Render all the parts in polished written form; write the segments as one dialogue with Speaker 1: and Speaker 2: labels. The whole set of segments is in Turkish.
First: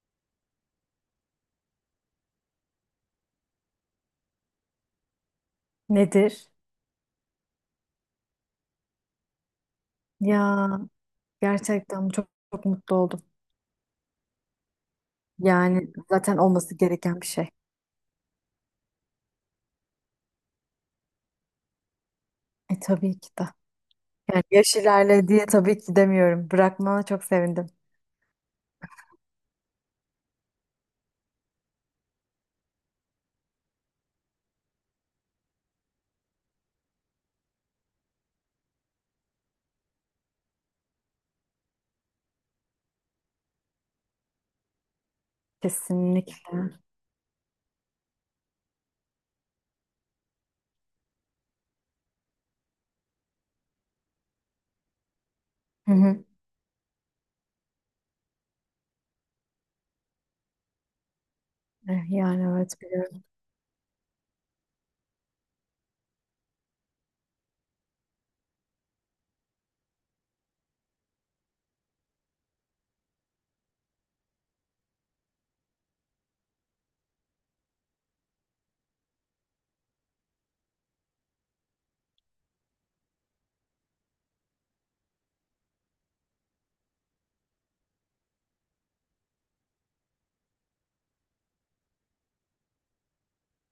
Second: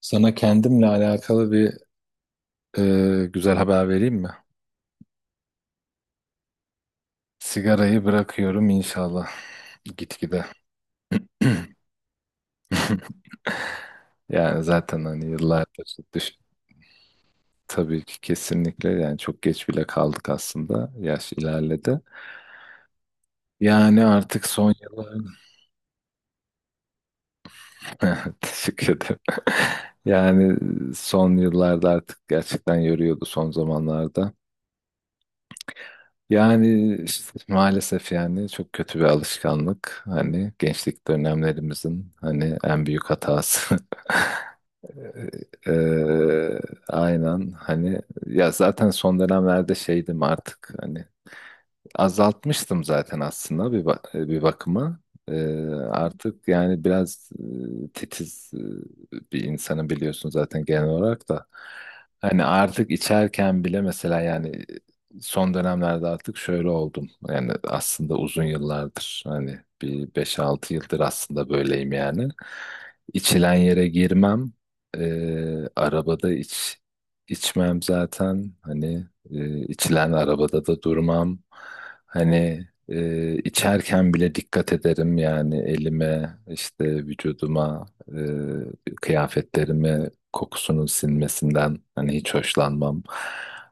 Speaker 1: Sana kendimle alakalı bir güzel haber vereyim mi?
Speaker 2: Nedir?
Speaker 1: Sigarayı bırakıyorum inşallah gitgide.
Speaker 2: Ya gerçekten çok, çok mutlu oldum.
Speaker 1: Yani zaten hani
Speaker 2: Yani
Speaker 1: yıllardır
Speaker 2: zaten olması gereken bir şey.
Speaker 1: tabii ki kesinlikle yani çok geç bile kaldık aslında. Yaş ilerledi.
Speaker 2: Tabii ki de.
Speaker 1: Yani
Speaker 2: Yani
Speaker 1: artık son
Speaker 2: yaş ilerledi
Speaker 1: yıllar
Speaker 2: diye tabii ki demiyorum. Bırakmana çok sevindim.
Speaker 1: teşekkür ederim. Yani son yıllarda artık gerçekten yoruyordu son zamanlarda. Yani işte maalesef yani çok kötü bir alışkanlık. Hani gençlik dönemlerimizin hani en büyük hatası. Eee,
Speaker 2: Kesinlikle.
Speaker 1: aynen hani ya zaten son dönemlerde şeydim artık hani azaltmıştım zaten aslında bir bakıma. Ee,
Speaker 2: Hı hı.
Speaker 1: artık yani biraz titiz bir insanım biliyorsun zaten genel olarak da.
Speaker 2: Yani
Speaker 1: Hani
Speaker 2: evet
Speaker 1: artık
Speaker 2: biliyorum.
Speaker 1: içerken bile mesela yani son dönemlerde artık şöyle oldum. Yani aslında uzun yıllardır hani bir beş altı yıldır aslında böyleyim yani. İçilen yere girmem. Arabada içmem zaten hani içilen arabada da durmam. Hani içerken bile dikkat ederim yani elime, işte vücuduma, kıyafetlerime kokusunun sinmesinden hani hiç hoşlanmam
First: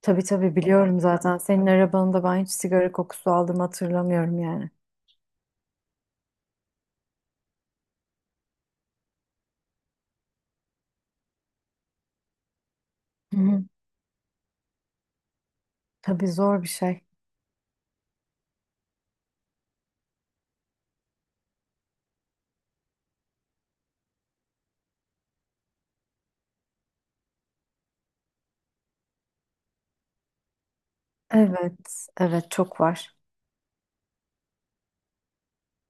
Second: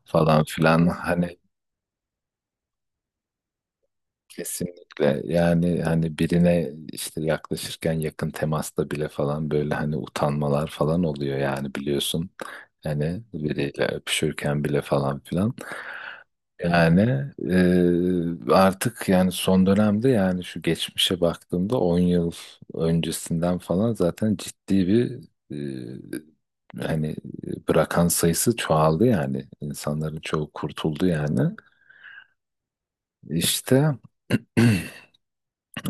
Speaker 2: Tabii
Speaker 1: falan
Speaker 2: tabii
Speaker 1: filan.
Speaker 2: biliyorum zaten.
Speaker 1: Hani
Speaker 2: Senin arabanında ben hiç sigara kokusu aldığımı hatırlamıyorum yani.
Speaker 1: kesinlikle yani hani birine işte yaklaşırken yakın temasta bile falan böyle hani utanmalar falan oluyor yani biliyorsun. Hani
Speaker 2: Hı hı.
Speaker 1: biriyle öpüşürken bile falan filan.
Speaker 2: Tabii zor bir şey.
Speaker 1: Yani artık yani son dönemde yani şu geçmişe baktığımda 10 yıl öncesinden falan zaten ciddi bir hani bırakan sayısı çoğaldı yani insanların çoğu kurtuldu yani
Speaker 2: Evet, evet çok var.
Speaker 1: işte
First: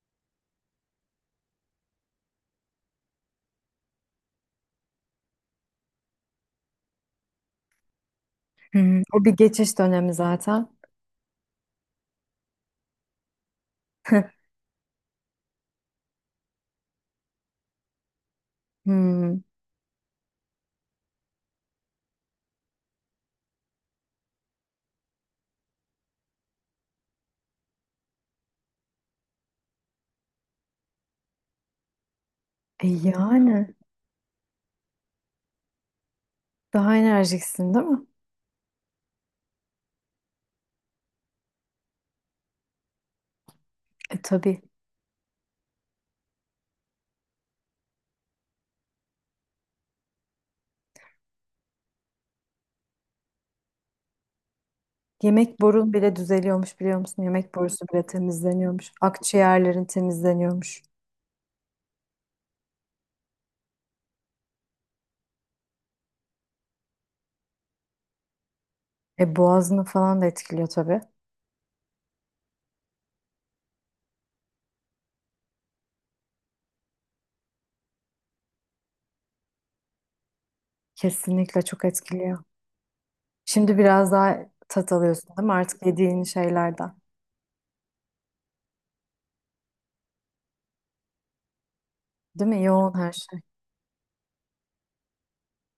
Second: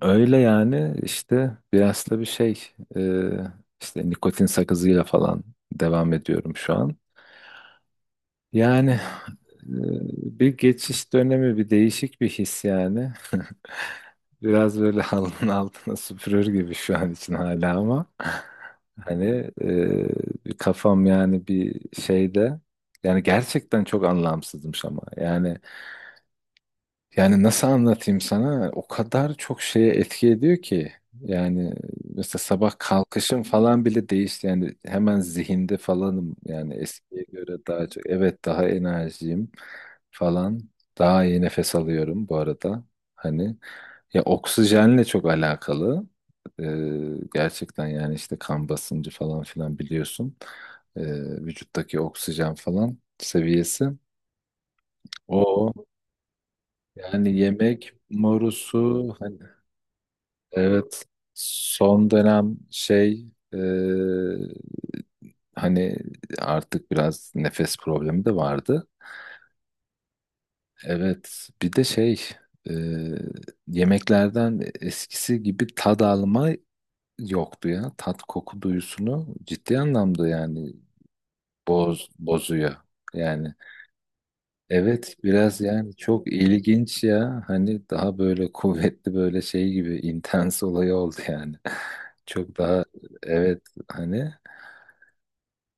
Speaker 1: öyle yani işte biraz da bir şey e, işte nikotin sakızıyla falan devam ediyorum şu an yani.
Speaker 2: Hmm, o bir geçiş dönemi
Speaker 1: Ee, bir
Speaker 2: zaten.
Speaker 1: geçiş dönemi, bir değişik bir his yani. Biraz böyle halının altına süpürür gibi şu an için hala, ama hani
Speaker 2: Hmm,
Speaker 1: bir kafam yani bir şeyde yani gerçekten çok anlamsızmış ama yani nasıl anlatayım sana? O kadar çok şeye etki ediyor ki. Yani mesela sabah kalkışım
Speaker 2: yani
Speaker 1: falan bile değişti. Yani hemen zihinde falanım. Yani
Speaker 2: daha
Speaker 1: eskiye göre
Speaker 2: enerjiksin değil
Speaker 1: daha
Speaker 2: mi?
Speaker 1: çok. Evet, daha enerjiyim falan. Daha iyi nefes alıyorum bu arada. Hani
Speaker 2: E
Speaker 1: ya
Speaker 2: tabii.
Speaker 1: oksijenle çok alakalı. Ee, gerçekten yani işte kan basıncı falan filan biliyorsun. Ee, vücuttaki oksijen falan seviyesi.
Speaker 2: Yemek
Speaker 1: O.
Speaker 2: borun bile düzeliyormuş biliyor musun?
Speaker 1: Yani
Speaker 2: Yemek borusu
Speaker 1: yemek
Speaker 2: bile temizleniyormuş.
Speaker 1: morusu hani
Speaker 2: Akciğerlerin temizleniyormuş.
Speaker 1: evet, son dönem şey e, hani artık biraz nefes problemi de vardı.
Speaker 2: E boğazını falan da etkiliyor tabii.
Speaker 1: Evet bir de şey e, yemeklerden eskisi gibi tad alma yoktu ya. Tat koku duyusunu ciddi anlamda yani
Speaker 2: Kesinlikle çok
Speaker 1: boz
Speaker 2: etkiliyor.
Speaker 1: bozuyor. Yani
Speaker 2: Şimdi biraz daha tat
Speaker 1: evet,
Speaker 2: alıyorsun değil mi?
Speaker 1: biraz
Speaker 2: Artık
Speaker 1: yani
Speaker 2: yediğin
Speaker 1: çok
Speaker 2: şeylerden.
Speaker 1: ilginç ya hani daha böyle kuvvetli böyle şey gibi intens olayı oldu yani.
Speaker 2: Değil
Speaker 1: Çok
Speaker 2: mi?
Speaker 1: daha,
Speaker 2: Yoğun her şey.
Speaker 1: evet, hani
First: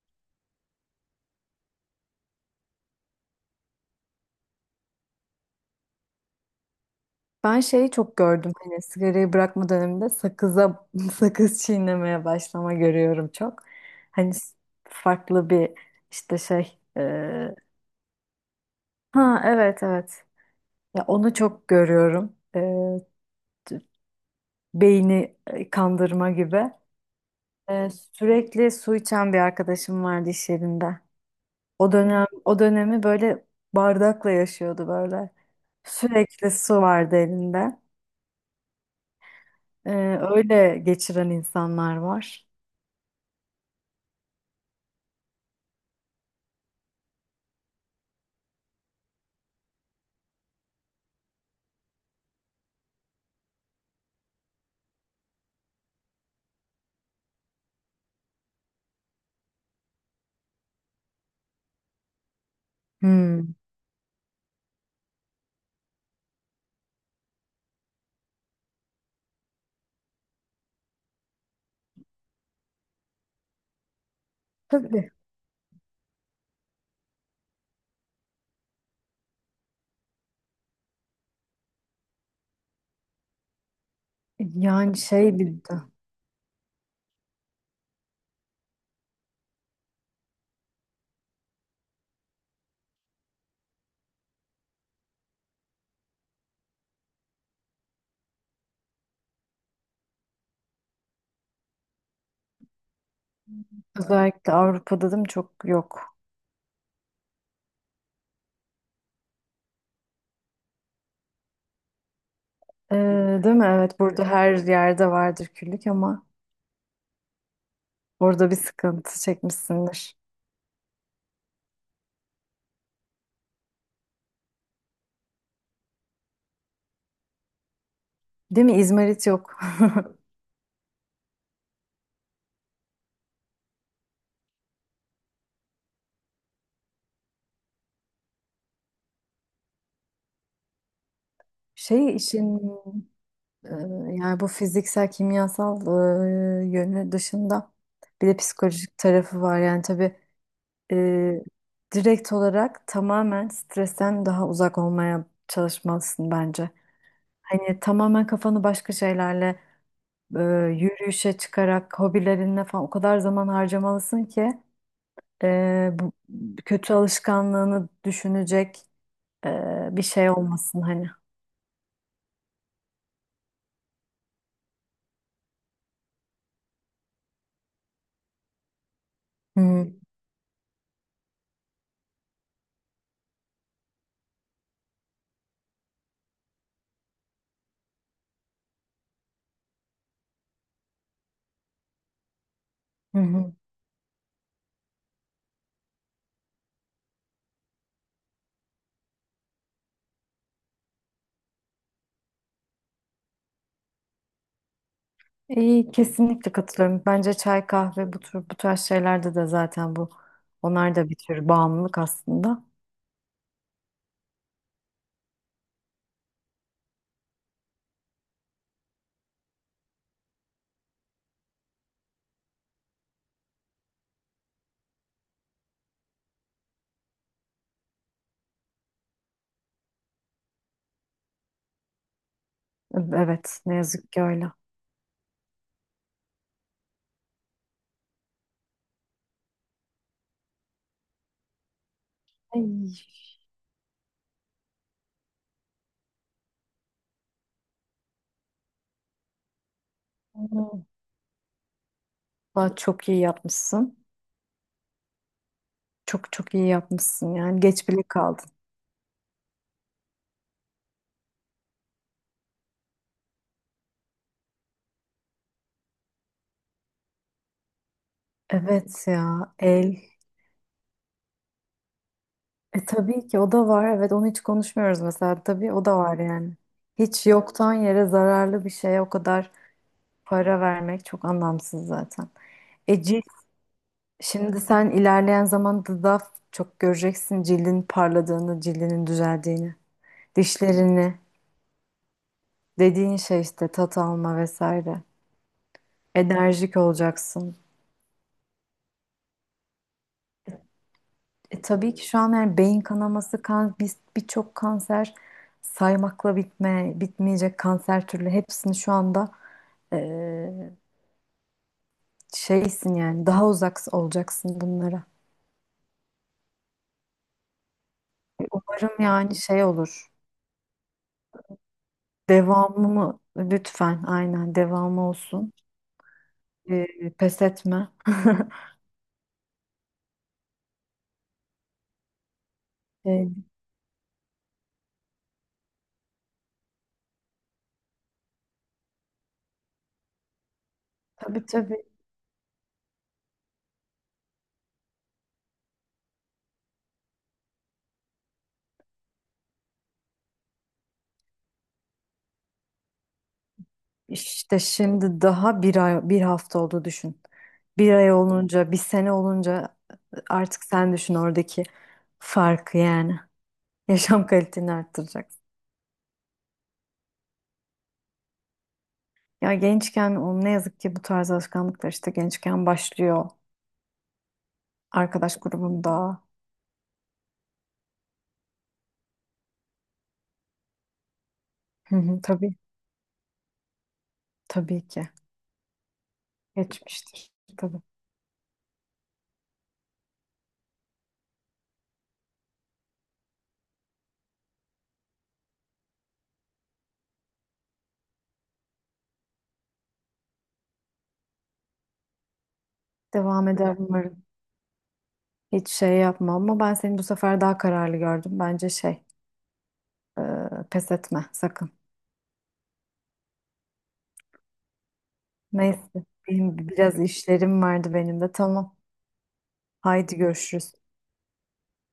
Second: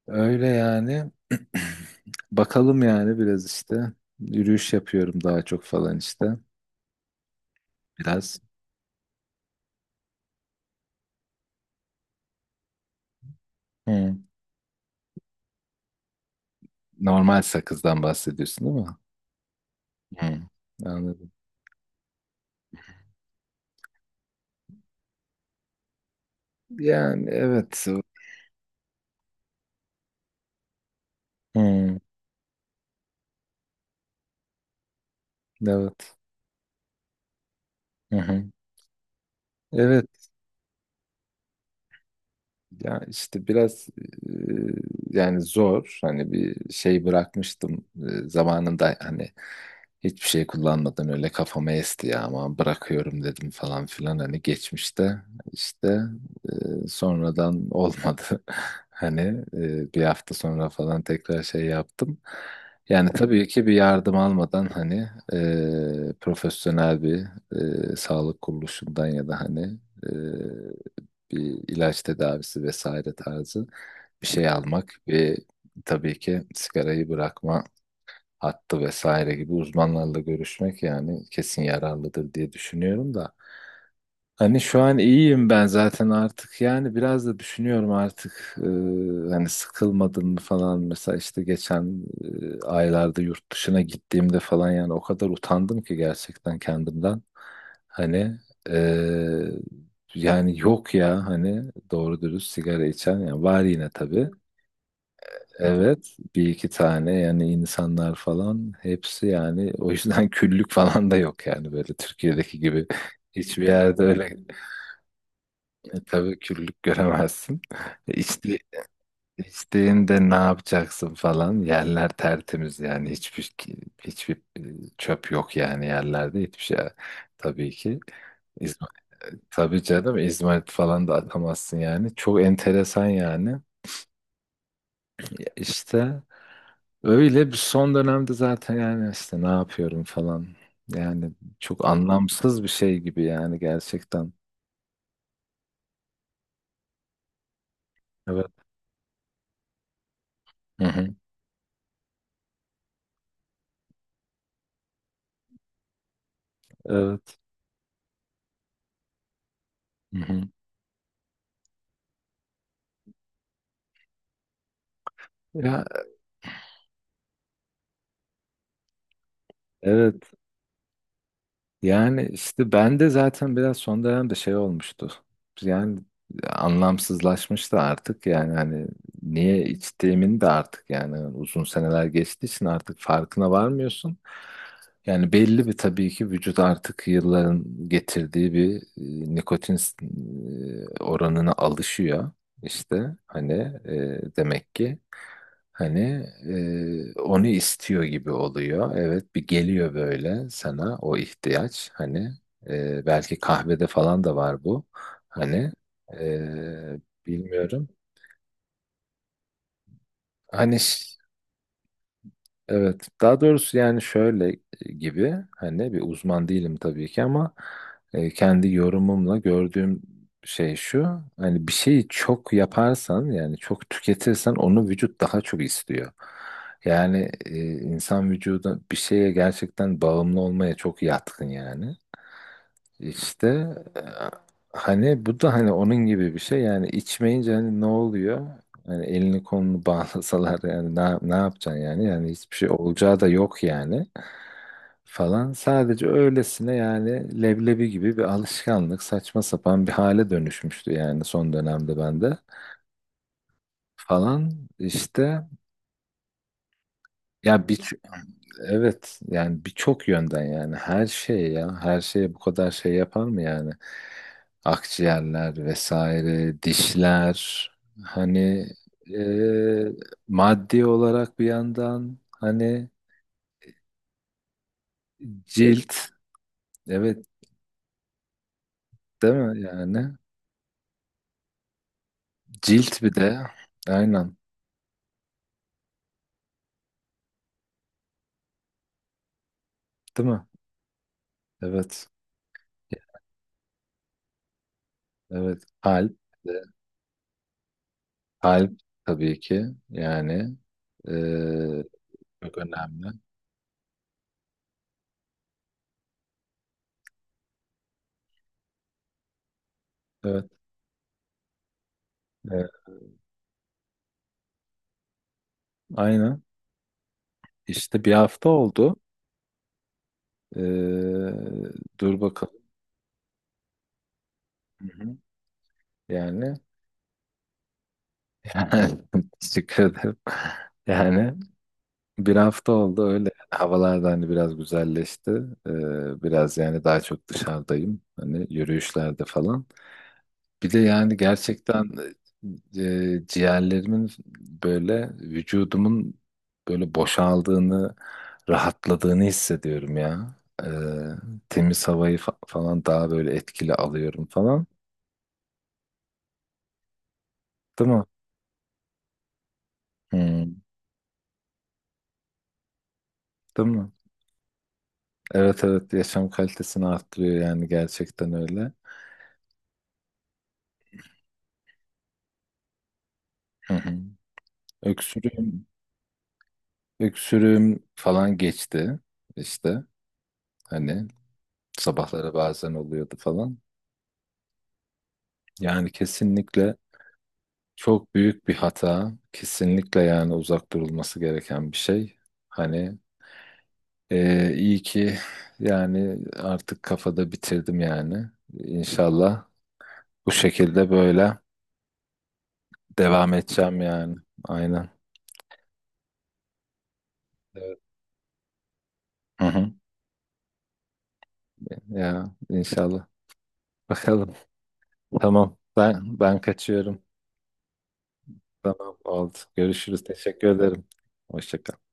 Speaker 1: öyle yani. Bakalım yani biraz işte yürüyüş yapıyorum daha çok falan işte
Speaker 2: Ben şeyi çok
Speaker 1: biraz.
Speaker 2: gördüm hani sigarayı bırakma döneminde sakıza sakız çiğnemeye başlama görüyorum çok.
Speaker 1: Hı.
Speaker 2: Hani farklı bir işte şey
Speaker 1: Normal sakızdan bahsediyorsun değil mi?
Speaker 2: ha evet evet
Speaker 1: Hı.
Speaker 2: ya
Speaker 1: Anladım.
Speaker 2: onu çok görüyorum. T- beyni kandırma gibi.
Speaker 1: Yani evet. Hı.
Speaker 2: Sürekli su içen bir arkadaşım vardı iş yerinde. O dönem o dönemi böyle bardakla yaşıyordu böyle.
Speaker 1: Evet.
Speaker 2: Sürekli su vardı elinde.
Speaker 1: Hı hı.
Speaker 2: E,
Speaker 1: Evet.
Speaker 2: Öyle geçiren insanlar var.
Speaker 1: Ya işte biraz yani zor hani bir şey bırakmıştım zamanında hani hiçbir şey kullanmadan öyle kafama esti ya, ama bırakıyorum dedim falan filan hani geçmişte işte sonradan olmadı. Hani bir hafta sonra falan tekrar şey yaptım. Yani tabii
Speaker 2: Hmm.
Speaker 1: ki bir yardım almadan hani profesyonel bir sağlık kuruluşundan ya da hani bir ilaç tedavisi vesaire tarzı bir şey almak
Speaker 2: Tabii.
Speaker 1: ve tabii ki sigarayı bırakma hattı vesaire gibi uzmanlarla görüşmek yani kesin yararlıdır diye düşünüyorum da. Hani şu an
Speaker 2: Yani şey bir
Speaker 1: iyiyim
Speaker 2: de
Speaker 1: ben zaten artık yani biraz da düşünüyorum artık hani sıkılmadım mı falan mesela işte geçen aylarda yurt dışına gittiğimde falan yani o kadar utandım ki gerçekten kendimden, hani e, yani yok ya hani doğru dürüst sigara içen yani var yine tabii.
Speaker 2: özellikle Avrupa'da değil mi çok yok.
Speaker 1: Evet, bir iki tane yani insanlar falan, hepsi yani o yüzden küllük falan da yok yani böyle Türkiye'deki gibi.
Speaker 2: Değil
Speaker 1: Hiçbir
Speaker 2: mi? Evet
Speaker 1: yerde
Speaker 2: burada
Speaker 1: öyle
Speaker 2: her yerde vardır küllük ama
Speaker 1: tabii küllük göremezsin. E,
Speaker 2: orada bir
Speaker 1: İçti,
Speaker 2: sıkıntı çekmişsindir.
Speaker 1: içtiğinde ne yapacaksın falan. Yerler tertemiz yani hiçbir çöp yok yani yerlerde hiçbir şey, tabii ki.
Speaker 2: Değil mi?
Speaker 1: İzmir,
Speaker 2: İzmarit yok.
Speaker 1: tabii canım, İzmarit falan da atamazsın yani. Çok enteresan yani. Ya İşte öyle. Bir son dönemde zaten yani işte ne yapıyorum falan. Yani çok
Speaker 2: Şey işin
Speaker 1: anlamsız bir şey gibi yani
Speaker 2: e,
Speaker 1: gerçekten.
Speaker 2: yani bu fiziksel kimyasal yönü dışında bir de
Speaker 1: Evet.
Speaker 2: psikolojik tarafı var. Yani tabii
Speaker 1: Hı hı.
Speaker 2: e, direkt olarak tamamen stresten daha uzak olmaya çalışmalısın bence.
Speaker 1: Evet.
Speaker 2: Hani tamamen kafanı başka şeylerle
Speaker 1: Hı
Speaker 2: e,
Speaker 1: hı.
Speaker 2: yürüyüşe çıkarak hobilerine falan o kadar zaman harcamalısın ki
Speaker 1: Ya
Speaker 2: bu kötü alışkanlığını düşünecek bir
Speaker 1: evet.
Speaker 2: şey olmasın hani.
Speaker 1: Yani işte ben de zaten biraz son dönemde şey olmuştu. Yani anlamsızlaşmıştı artık yani hani niye
Speaker 2: Hı
Speaker 1: içtiğimin de artık yani uzun seneler geçtiği için artık farkına varmıyorsun. Yani belli bir, tabii ki vücut artık yılların getirdiği bir nikotin oranına alışıyor. İşte
Speaker 2: hı.
Speaker 1: hani
Speaker 2: Hı.
Speaker 1: demek ki. Hani onu istiyor gibi oluyor. Evet, bir geliyor böyle sana o ihtiyaç. Hani belki kahvede falan da var bu. Hani
Speaker 2: İyi, kesinlikle
Speaker 1: e,
Speaker 2: katılıyorum. Bence çay,
Speaker 1: bilmiyorum.
Speaker 2: kahve bu tür bu tarz şeylerde de zaten
Speaker 1: Hani
Speaker 2: onlar da bir tür bağımlılık aslında.
Speaker 1: evet, daha doğrusu yani şöyle gibi hani bir uzman değilim tabii ki, ama kendi yorumumla gördüğüm şey şu: hani bir şeyi çok yaparsan yani çok tüketirsen onu vücut daha çok istiyor. Yani insan vücuda bir şeye gerçekten bağımlı olmaya çok yatkın yani. İşte
Speaker 2: Evet, ne
Speaker 1: e,
Speaker 2: yazık ki öyle.
Speaker 1: hani bu da hani onun gibi bir şey yani içmeyince hani ne oluyor? Yani elini kolunu bağlasalar yani ne yapacaksın yani? Yani hiçbir şey
Speaker 2: Ay,
Speaker 1: olacağı da yok yani falan. Sadece öylesine yani leblebi gibi bir alışkanlık, saçma sapan bir hale dönüşmüştü yani son dönemde bende
Speaker 2: vallahi çok iyi yapmışsın.
Speaker 1: falan işte.
Speaker 2: Çok çok iyi yapmışsın, yani
Speaker 1: Ya
Speaker 2: geç
Speaker 1: bir
Speaker 2: bile kaldın.
Speaker 1: Evet yani birçok yönden yani her şey ya, her şeye bu kadar şey yapar mı yani? Akciğerler vesaire, dişler hani
Speaker 2: Evet ya
Speaker 1: e,
Speaker 2: el.
Speaker 1: maddi olarak bir yandan
Speaker 2: E
Speaker 1: hani,
Speaker 2: tabii ki o da var. Evet onu hiç konuşmuyoruz mesela. Tabii o
Speaker 1: cilt,
Speaker 2: da var yani.
Speaker 1: evet,
Speaker 2: Hiç yoktan yere zararlı bir şeye o
Speaker 1: değil
Speaker 2: kadar
Speaker 1: mi yani,
Speaker 2: para vermek çok anlamsız zaten.
Speaker 1: cilt
Speaker 2: E
Speaker 1: bir
Speaker 2: cilt,
Speaker 1: de, aynen,
Speaker 2: şimdi sen ilerleyen zamanda daha çok göreceksin cildin parladığını, cildinin düzeldiğini,
Speaker 1: değil mi,
Speaker 2: dişlerini,
Speaker 1: evet,
Speaker 2: dediğin şey işte tat alma vesaire.
Speaker 1: evet, kalp,
Speaker 2: Enerjik olacaksın.
Speaker 1: kalp, tabii ki yani e,
Speaker 2: E tabii ki şu an yani
Speaker 1: çok
Speaker 2: beyin
Speaker 1: önemli,
Speaker 2: kanaması, kan, birçok kanser, saymakla bitmeyecek kanser türlü hepsini şu anda
Speaker 1: evet,
Speaker 2: Ee,
Speaker 1: evet,
Speaker 2: şeysin yani daha uzak olacaksın bunlara.
Speaker 1: aynen. İşte bir hafta oldu.
Speaker 2: Umarım yani şey olur.
Speaker 1: Ee, dur bakalım.
Speaker 2: Devamı mı? Lütfen aynen
Speaker 1: Hı
Speaker 2: devamı
Speaker 1: hı.
Speaker 2: olsun.
Speaker 1: Yani,
Speaker 2: Pes etme.
Speaker 1: yani teşekkür ederim. Yani bir hafta oldu
Speaker 2: Ee,
Speaker 1: öyle. Havalar da hani biraz güzelleşti. Biraz yani daha çok dışarıdayım. Hani yürüyüşlerde falan. Bir de yani
Speaker 2: tabii tabii,
Speaker 1: gerçekten ciğerlerimin, böyle vücudumun böyle boşaldığını, rahatladığını hissediyorum ya. E, temiz havayı falan daha böyle etkili alıyorum
Speaker 2: işte
Speaker 1: falan.
Speaker 2: şimdi daha bir ay, bir hafta oldu düşün.
Speaker 1: Değil
Speaker 2: Bir
Speaker 1: mi?
Speaker 2: ay olunca, bir sene olunca
Speaker 1: Hmm,
Speaker 2: artık sen düşün oradaki farkı yani.
Speaker 1: değil mi?
Speaker 2: Yaşam kaliteni arttıracaksın.
Speaker 1: Evet, evet, yaşam kalitesini arttırıyor yani gerçekten öyle.
Speaker 2: Ya gençken o, ne yazık ki bu tarz alışkanlıklar işte gençken başlıyor.
Speaker 1: Hı hı.
Speaker 2: Arkadaş
Speaker 1: Öksürüğüm,
Speaker 2: grubunda.
Speaker 1: öksürüğüm falan geçti işte, hani
Speaker 2: Hı hı,
Speaker 1: sabahları
Speaker 2: tabii,
Speaker 1: bazen oluyordu falan.
Speaker 2: tabii ki.
Speaker 1: Yani kesinlikle
Speaker 2: Geçmiştir. Tabii.
Speaker 1: çok büyük bir hata. Kesinlikle yani uzak durulması gereken bir şey. Hani iyi ki yani artık kafada bitirdim yani. İnşallah bu şekilde böyle devam
Speaker 2: Devam eder
Speaker 1: edeceğim yani.
Speaker 2: umarım.
Speaker 1: Aynen.
Speaker 2: Hiç şey yapma ama ben seni bu sefer daha
Speaker 1: Evet.
Speaker 2: kararlı gördüm. Bence şey,
Speaker 1: Hı hı.
Speaker 2: e, pes etme sakın.
Speaker 1: Ya inşallah. Bakalım. Tamam.
Speaker 2: Neyse,
Speaker 1: Ben
Speaker 2: benim biraz
Speaker 1: kaçıyorum.
Speaker 2: işlerim vardı benim de. Tamam.
Speaker 1: Tamam, oldu. Görüşürüz.
Speaker 2: Haydi
Speaker 1: Teşekkür
Speaker 2: görüşürüz.
Speaker 1: ederim. Hoşça kal.